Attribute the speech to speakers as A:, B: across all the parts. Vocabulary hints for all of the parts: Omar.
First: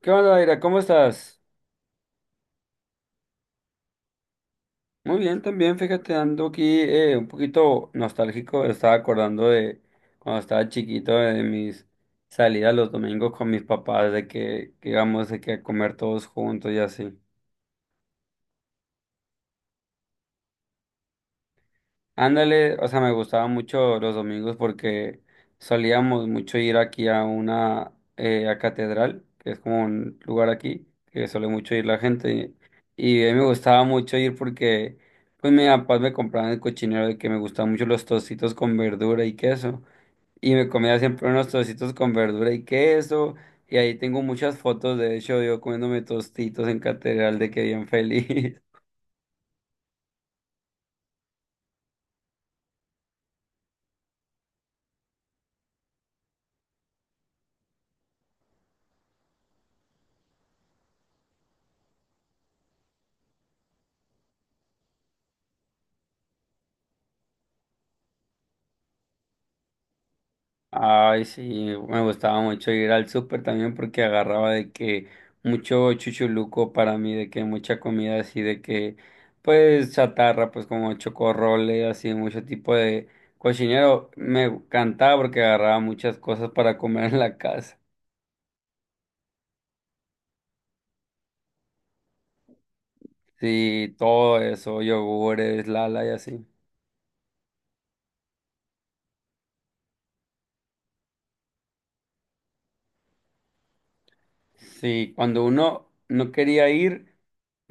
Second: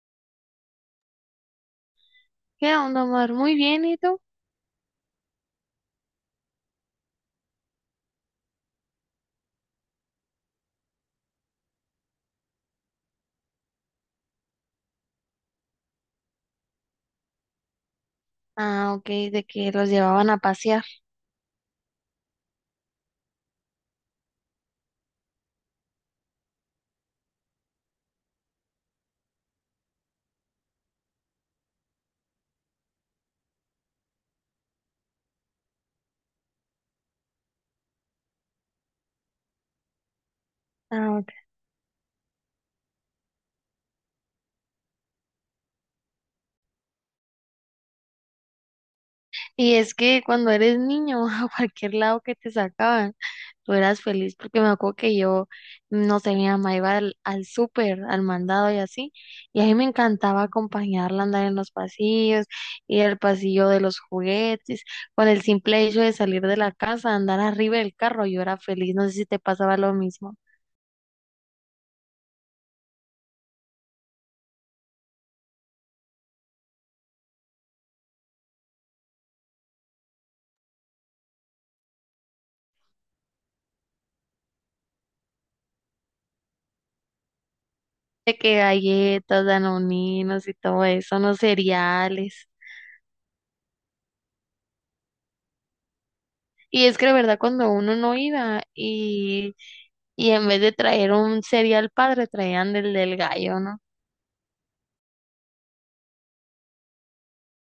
A: ¿Qué onda, Daira? ¿Cómo estás?
B: ¿Qué onda, Omar? Muy bien, ¿y tú?
A: Muy bien, también, fíjate, ando aquí un poquito nostálgico. Estaba acordando de cuando estaba chiquito, de mis salidas los domingos con mis papás, de que íbamos de que a comer todos juntos y así.
B: Ah, ok, de que los llevaban a pasear.
A: Ándale, o sea, me gustaba mucho los domingos porque solíamos mucho ir aquí a una a catedral, que es como un lugar aquí, que suele mucho ir la gente. Y a mí me gustaba mucho ir porque, pues, mi papá me compraba en el cochinero de que me gustaban mucho los tocitos con verdura y queso. Y me comía
B: Ah, ok.
A: siempre unos tocitos con verdura y queso. Y ahí tengo muchas fotos, de hecho, yo comiéndome tostitos en catedral de que bien feliz.
B: Y es que cuando eres niño, a cualquier lado que te sacaban, tú eras feliz porque me acuerdo que yo, no sé, mi mamá iba al súper, al mandado y así, y a mí me encantaba acompañarla a andar en los pasillos, ir al pasillo de los juguetes, con el simple hecho de salir de la casa, andar arriba del carro, yo era feliz, no sé si te pasaba lo mismo.
A: Ay, sí, me gustaba mucho ir al súper también porque agarraba de que mucho chuchuluco para mí, de que mucha comida así, de que pues chatarra, pues como chocorrole, así, mucho tipo de cochinero. Me encantaba porque agarraba muchas cosas para comer en la casa.
B: De que galletas, danoninos y todo eso, no cereales.
A: Sí, todo eso, yogures, lala y así.
B: Y es que de verdad cuando uno no iba y en vez de traer un cereal padre, traían del gallo, ¿no?
A: Sí, cuando uno no quería ir.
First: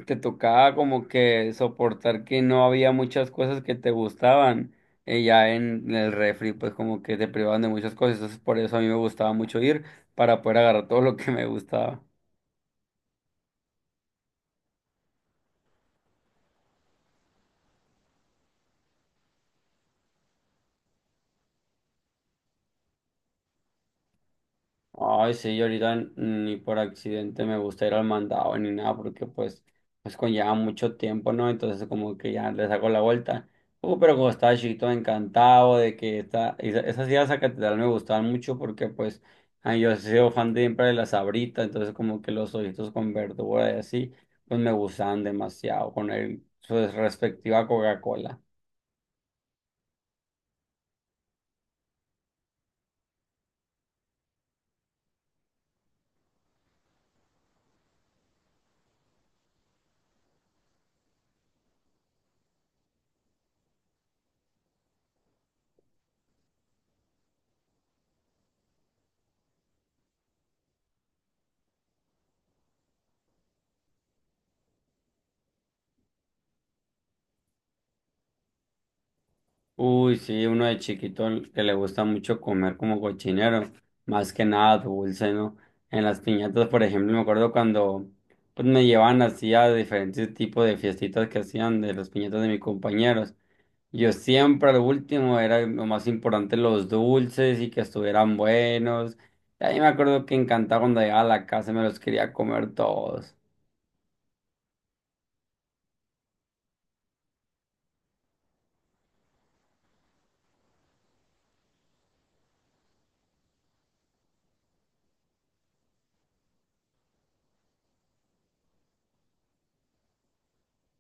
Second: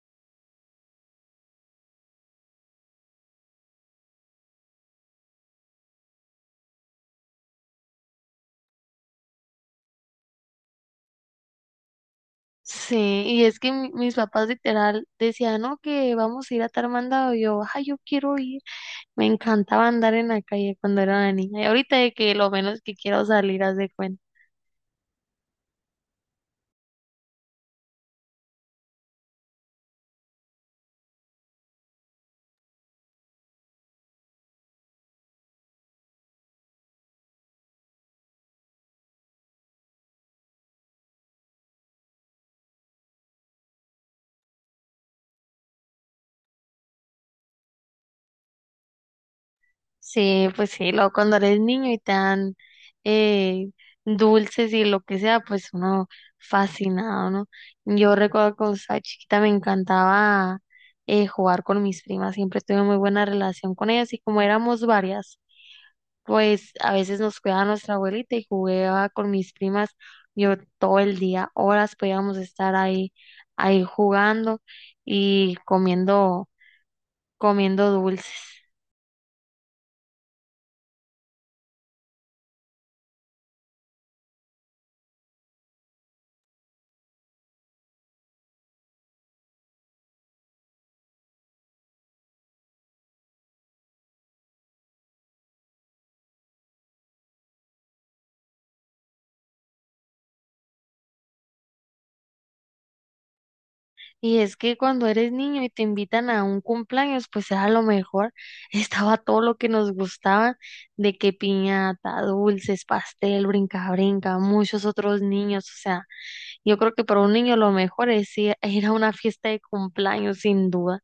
A: Te tocaba como que soportar que no había muchas cosas que te gustaban. Ya en el refri, pues como que te privaban de muchas cosas. Entonces por eso a mí me gustaba mucho ir para poder agarrar todo lo que me gustaba.
B: Sí, y es que mis papás literal decían, no, que vamos a ir a tal mandado. Y yo, ay, yo quiero ir. Me encantaba andar en la calle cuando era una niña. Y ahorita de que lo menos que quiero salir, haz de cuenta.
A: Ay, sí, yo ahorita ni por accidente me gusta ir al mandado ni nada, porque pues, pues conlleva mucho tiempo, ¿no? Entonces como que ya le saco la vuelta. Pero como estaba chiquito, encantado de que esta, esas ideas a catedral me gustaban mucho porque pues ay, yo he sido fan de siempre de las sabritas, entonces como que los ojitos con verdura y así, pues me gustaban demasiado con el, su respectiva Coca-Cola.
B: Sí, pues sí, luego cuando eres niño y te dan eh, dulces y lo que sea, pues uno fascinado, ¿no? Yo recuerdo que cuando estaba chiquita me encantaba jugar con mis primas, siempre tuve muy buena relación con ellas y como éramos varias, pues a veces nos cuidaba nuestra abuelita y jugaba con mis primas yo todo el día, horas podíamos estar ahí, ahí jugando y comiendo, comiendo dulces.
A: Uy, sí, uno de chiquito que le gusta mucho comer como cochinero, más que nada dulce, ¿no? En las piñatas, por ejemplo, me acuerdo cuando pues me llevaban así a diferentes tipos de fiestitas que hacían de las piñatas de mis compañeros. Yo siempre al último era lo más importante los dulces y que estuvieran buenos. Y ahí me acuerdo que encantaba cuando llegaba a la casa y me los quería comer todos.
B: Y es que cuando eres niño y te invitan a un cumpleaños, pues era lo mejor. Estaba todo lo que nos gustaba, de que piñata, dulces, pastel, brinca, brinca, muchos otros niños. O sea, yo creo que para un niño lo mejor es ir a una fiesta de cumpleaños, sin duda.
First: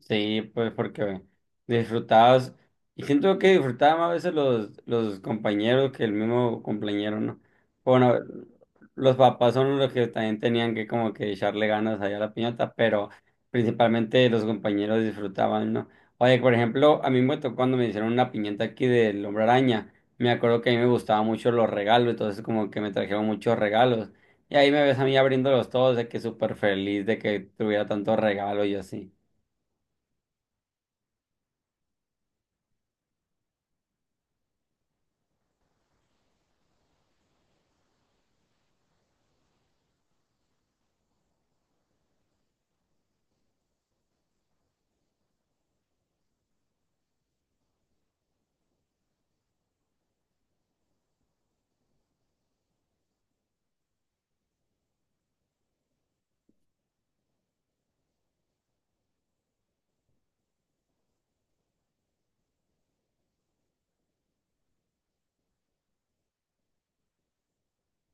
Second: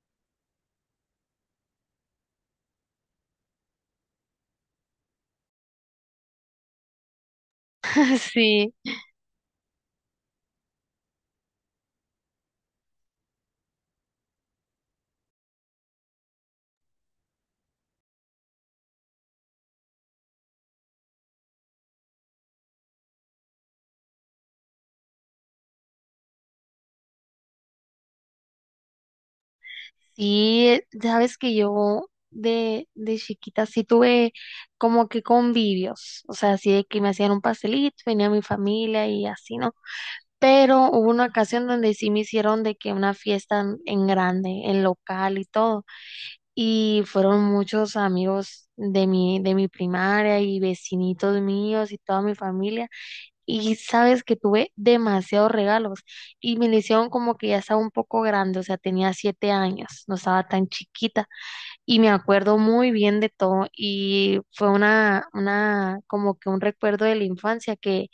A: Sí, pues porque disfrutabas, y siento que disfrutaba más a veces los compañeros que el mismo compañero, ¿no? Bueno,
B: Sí,
A: los papás son los que también tenían que como que echarle ganas allá a la piñata, pero principalmente los compañeros disfrutaban, ¿no? Oye, por ejemplo, a mí me tocó cuando me hicieron una piñata aquí del Hombre Araña, me acuerdo que a mí me gustaban mucho los regalos, entonces como que me trajeron muchos regalos, y ahí me ves a mí abriéndolos todos, de que súper feliz de que tuviera tantos regalos y así.
B: sí, sabes que yo de chiquita sí tuve como que convivios. O sea, así de que me hacían un pastelito, venía mi familia y así, ¿no? Pero hubo una ocasión donde sí me hicieron de que una fiesta en grande, en local y todo, y fueron muchos amigos de mi primaria y vecinitos míos y toda mi familia, y sabes que tuve demasiados regalos, y me lo hicieron como que ya estaba un poco grande, o sea, tenía 7 años, no estaba tan chiquita, y me acuerdo muy bien de todo, y fue como que un recuerdo de la infancia que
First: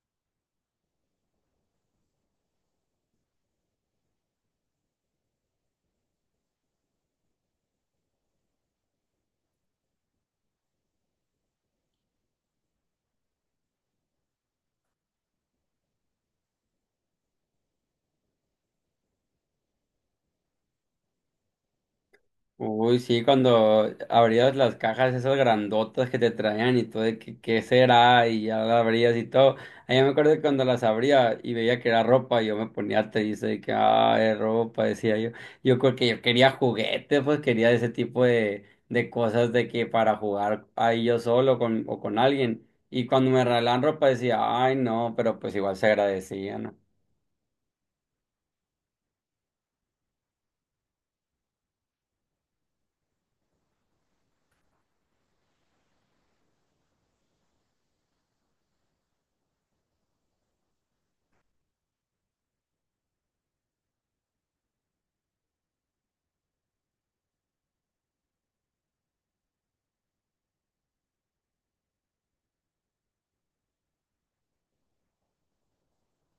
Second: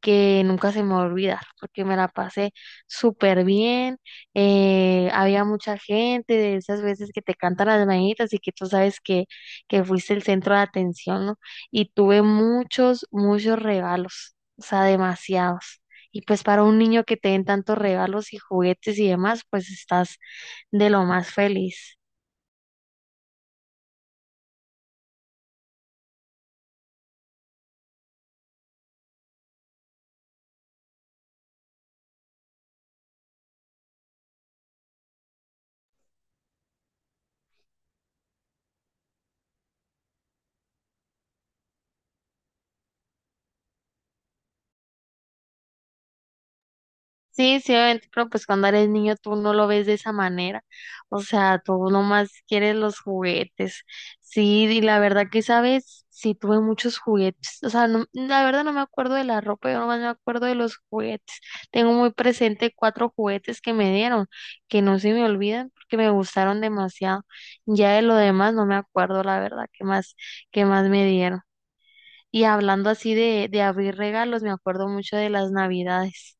B: que nunca se me va a olvidar, porque me la pasé súper bien, había mucha gente, de esas veces que te cantan las mañanitas y que tú sabes que fuiste el centro de atención, ¿no? Y tuve muchos, muchos regalos, o sea, demasiados. Y pues para un niño que te den tantos regalos y juguetes y demás, pues estás de lo más feliz.
A: Uy, sí, cuando abrías las cajas esas grandotas que te traían y todo, de que qué será, y ya las abrías y todo. Ahí me acuerdo que cuando las abría y veía que era ropa, yo me ponía triste de que, ah, es ropa, decía yo. Yo creo que yo quería juguetes, pues quería ese tipo de cosas de que para jugar ahí yo solo con, o con alguien. Y cuando me regalaban ropa decía, ay, no, pero pues igual se agradecía, ¿no?
B: Sí, sí, obviamente, pero pues cuando eres niño tú no lo ves de esa manera. O sea, tú nomás quieres los juguetes. Sí, y la verdad que sabes, sí tuve muchos juguetes. O sea, no, la verdad no me acuerdo de la ropa, yo nomás me acuerdo de los juguetes. Tengo muy presente cuatro juguetes que me dieron, que no se me olvidan porque me gustaron demasiado. Ya de lo demás no me acuerdo, la verdad, qué más me dieron. Y hablando así de abrir regalos, me acuerdo mucho de las navidades.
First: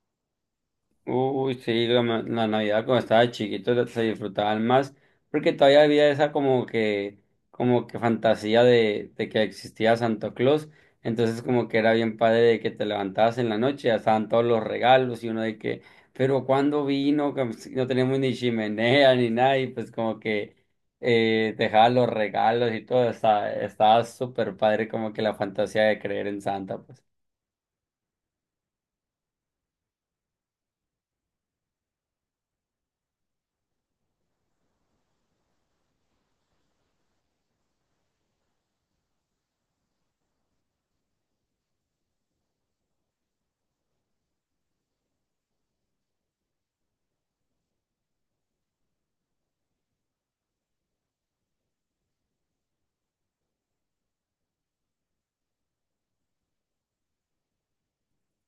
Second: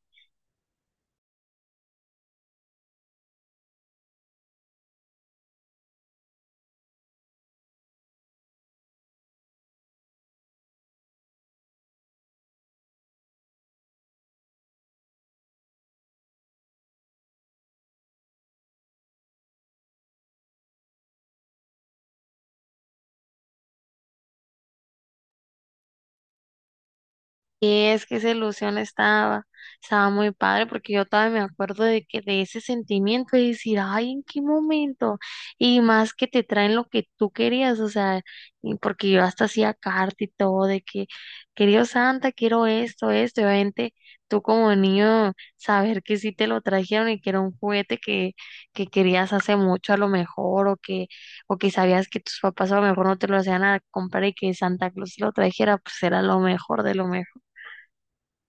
A: Uy, sí, la, la Navidad cuando estaba chiquito se disfrutaban más, porque todavía había esa como que fantasía de que existía Santo Claus, entonces como que era bien padre de que te levantabas en la noche, ya estaban todos los regalos y uno de que, ¿pero cuando vino? Como si no teníamos ni chimenea ni nada y pues como que dejaba los regalos y todo, estaba súper padre como que la fantasía de creer en Santa, pues.
B: Y es que esa ilusión estaba muy padre porque yo todavía me acuerdo de que de ese sentimiento de decir, ay, ¿en qué momento? Y más que te traen lo que tú querías, o sea, y porque yo hasta hacía carta y todo de que, querido Santa, quiero esto, esto, y obviamente tú como niño saber que sí te lo trajeron y que era un juguete que querías hace mucho a lo mejor o que sabías que tus papás a lo mejor no te lo hacían a comprar y que Santa Claus te lo trajera, pues era lo mejor de lo mejor.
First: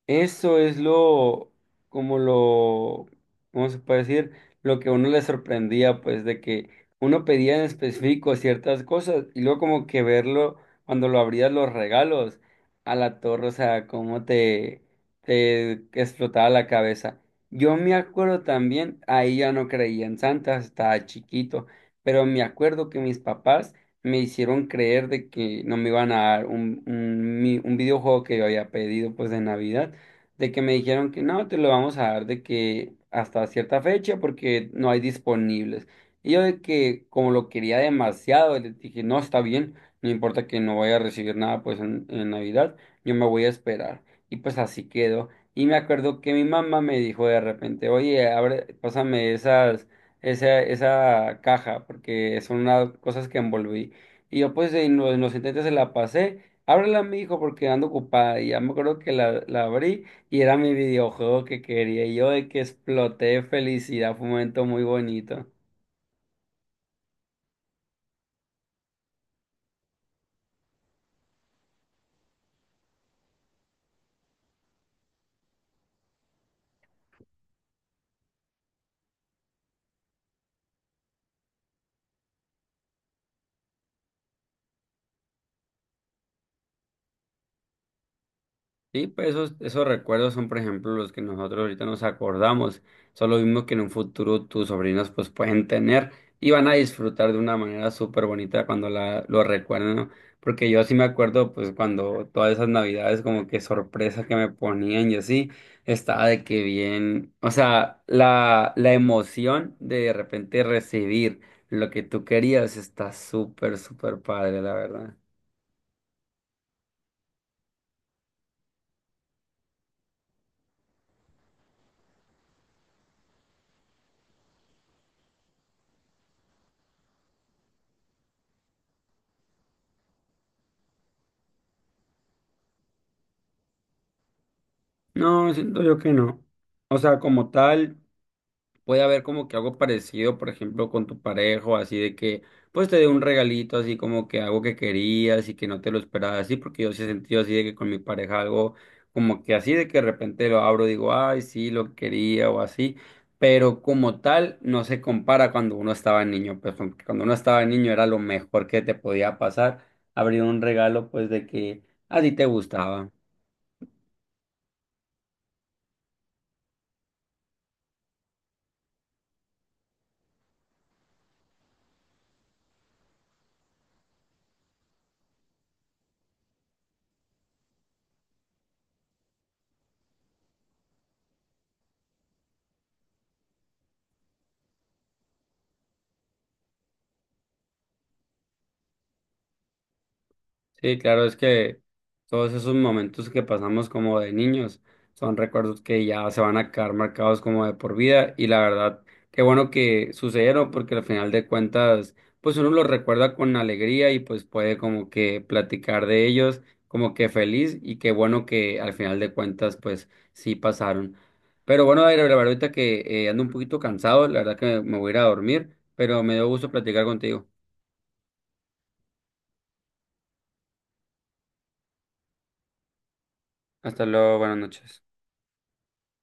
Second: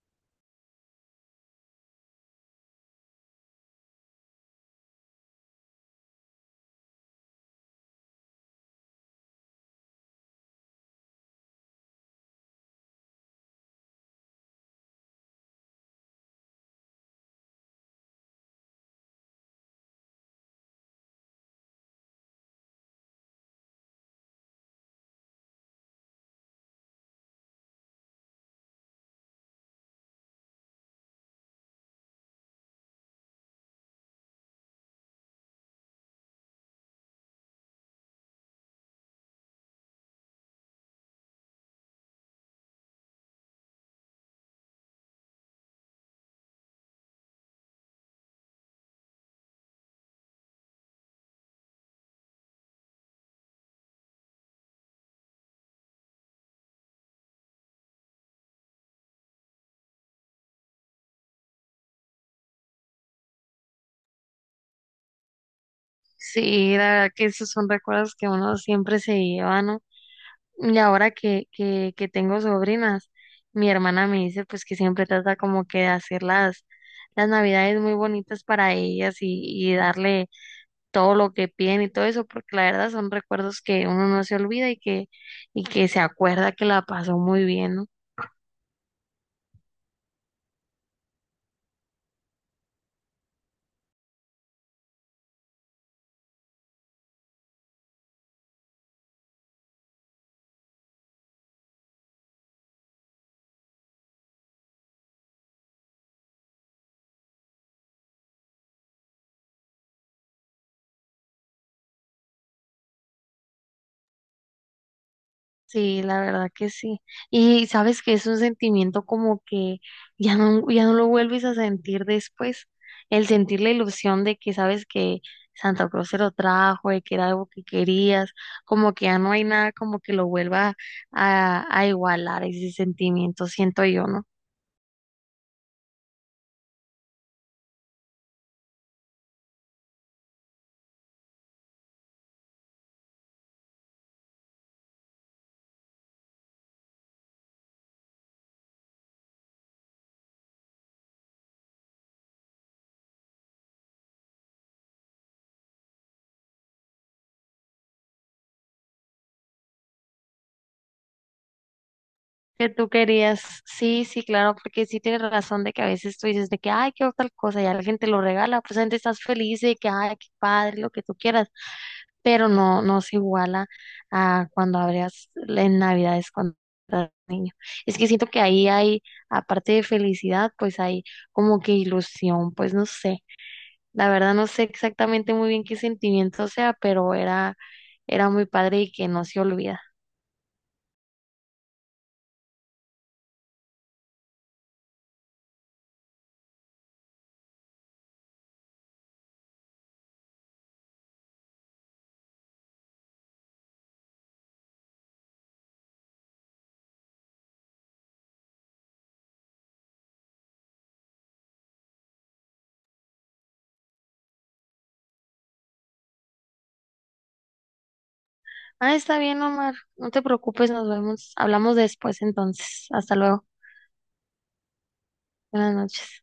A: Eso es lo, como lo, ¿cómo se puede decir? Lo que a uno le sorprendía, pues, de que uno pedía en específico ciertas cosas y luego como que verlo cuando lo abrías los regalos a la torre, o sea, cómo te explotaba la cabeza. Yo me acuerdo también, ahí ya no creía en Santa, estaba chiquito, pero me acuerdo que mis papás me hicieron creer de que no me iban a dar un videojuego que yo había pedido, pues, de Navidad de que me dijeron que no, te lo vamos a dar de que hasta cierta fecha porque no hay disponibles. Y yo de que como lo quería demasiado, le dije, no, está bien, no importa que no vaya a recibir nada pues en Navidad, yo me voy a esperar. Y pues así quedó. Y me acuerdo que mi mamá me dijo de repente, oye, abre, pásame esa caja, porque son unas cosas que envolví. Y yo pues en en los intentes se la pasé, ábrela, mi hijo, porque ando ocupada. Y ya me acuerdo que la abrí. Y era mi videojuego que quería. Y yo de que exploté de felicidad. Fue un momento muy bonito.
B: Sí, la verdad que esos son recuerdos que uno siempre se lleva, ¿no? Y ahora que tengo sobrinas, mi hermana me dice pues que siempre trata como que de hacer las navidades muy bonitas para ellas y darle todo lo que piden y todo eso, porque la verdad son recuerdos que uno no se olvida y que se acuerda que la pasó muy bien, ¿no?
A: Sí, pues esos recuerdos son, por ejemplo, los que nosotros ahorita nos acordamos. Son los mismos que en un futuro tus sobrinos pues pueden tener y van a disfrutar de una manera súper bonita cuando la, lo recuerden, ¿no? Porque yo sí me acuerdo pues cuando todas esas navidades como que sorpresas que me ponían y así, estaba de que bien, o sea, la emoción de repente recibir lo que tú querías está súper, súper padre, la verdad.
B: Sí, la verdad que sí. Y sabes que es un sentimiento como que ya no, ya no lo vuelves a sentir después. El sentir la ilusión de que sabes que Santa Cruz se lo trajo, de que era algo que querías, como que ya no hay nada como que lo vuelva a igualar ese sentimiento, siento yo, ¿no?
A: No, siento yo que no. O sea, como tal. Puede haber como que algo parecido, por ejemplo, con tu pareja, así de que, pues te dé un regalito, así como que algo que querías y que no te lo esperabas, así, porque yo sí he sentido así de que con mi pareja algo como que así de que de repente lo abro, digo, ay, sí, lo quería o así, pero como tal no se compara cuando uno estaba niño, pues cuando uno estaba niño era lo mejor que te podía pasar, abrir un regalo, pues de que a ti te
B: Que tú
A: gustaba.
B: querías, sí, sí, claro, porque sí tienes razón de que a veces tú dices de que, ay, qué tal cosa, y a la gente lo regala, pues la gente estás feliz de que, ay, qué padre, lo que tú quieras, pero no, no se iguala a cuando abrías en Navidades cuando eras niño. Es que siento que ahí hay, aparte de felicidad, pues hay como que ilusión, pues no sé. La verdad no sé exactamente muy bien qué sentimiento sea, pero era, era muy padre y que no se olvida.
A: Sí, claro, es que todos esos momentos que pasamos como de niños son recuerdos que ya se van a quedar marcados como de por vida y la verdad, qué bueno que sucedieron porque al final de cuentas, pues uno los recuerda con alegría y pues puede como que platicar de ellos como que feliz y qué bueno que al final de cuentas pues sí pasaron. Pero bueno, Aire, la verdad ahorita que ando un poquito cansado, la verdad que me voy a ir a dormir, pero me dio gusto platicar contigo.
B: Ah, está bien, Omar. No te preocupes, nos vemos. Hablamos después entonces. Hasta luego.
A: Hasta luego, buenas noches.
B: Buenas noches.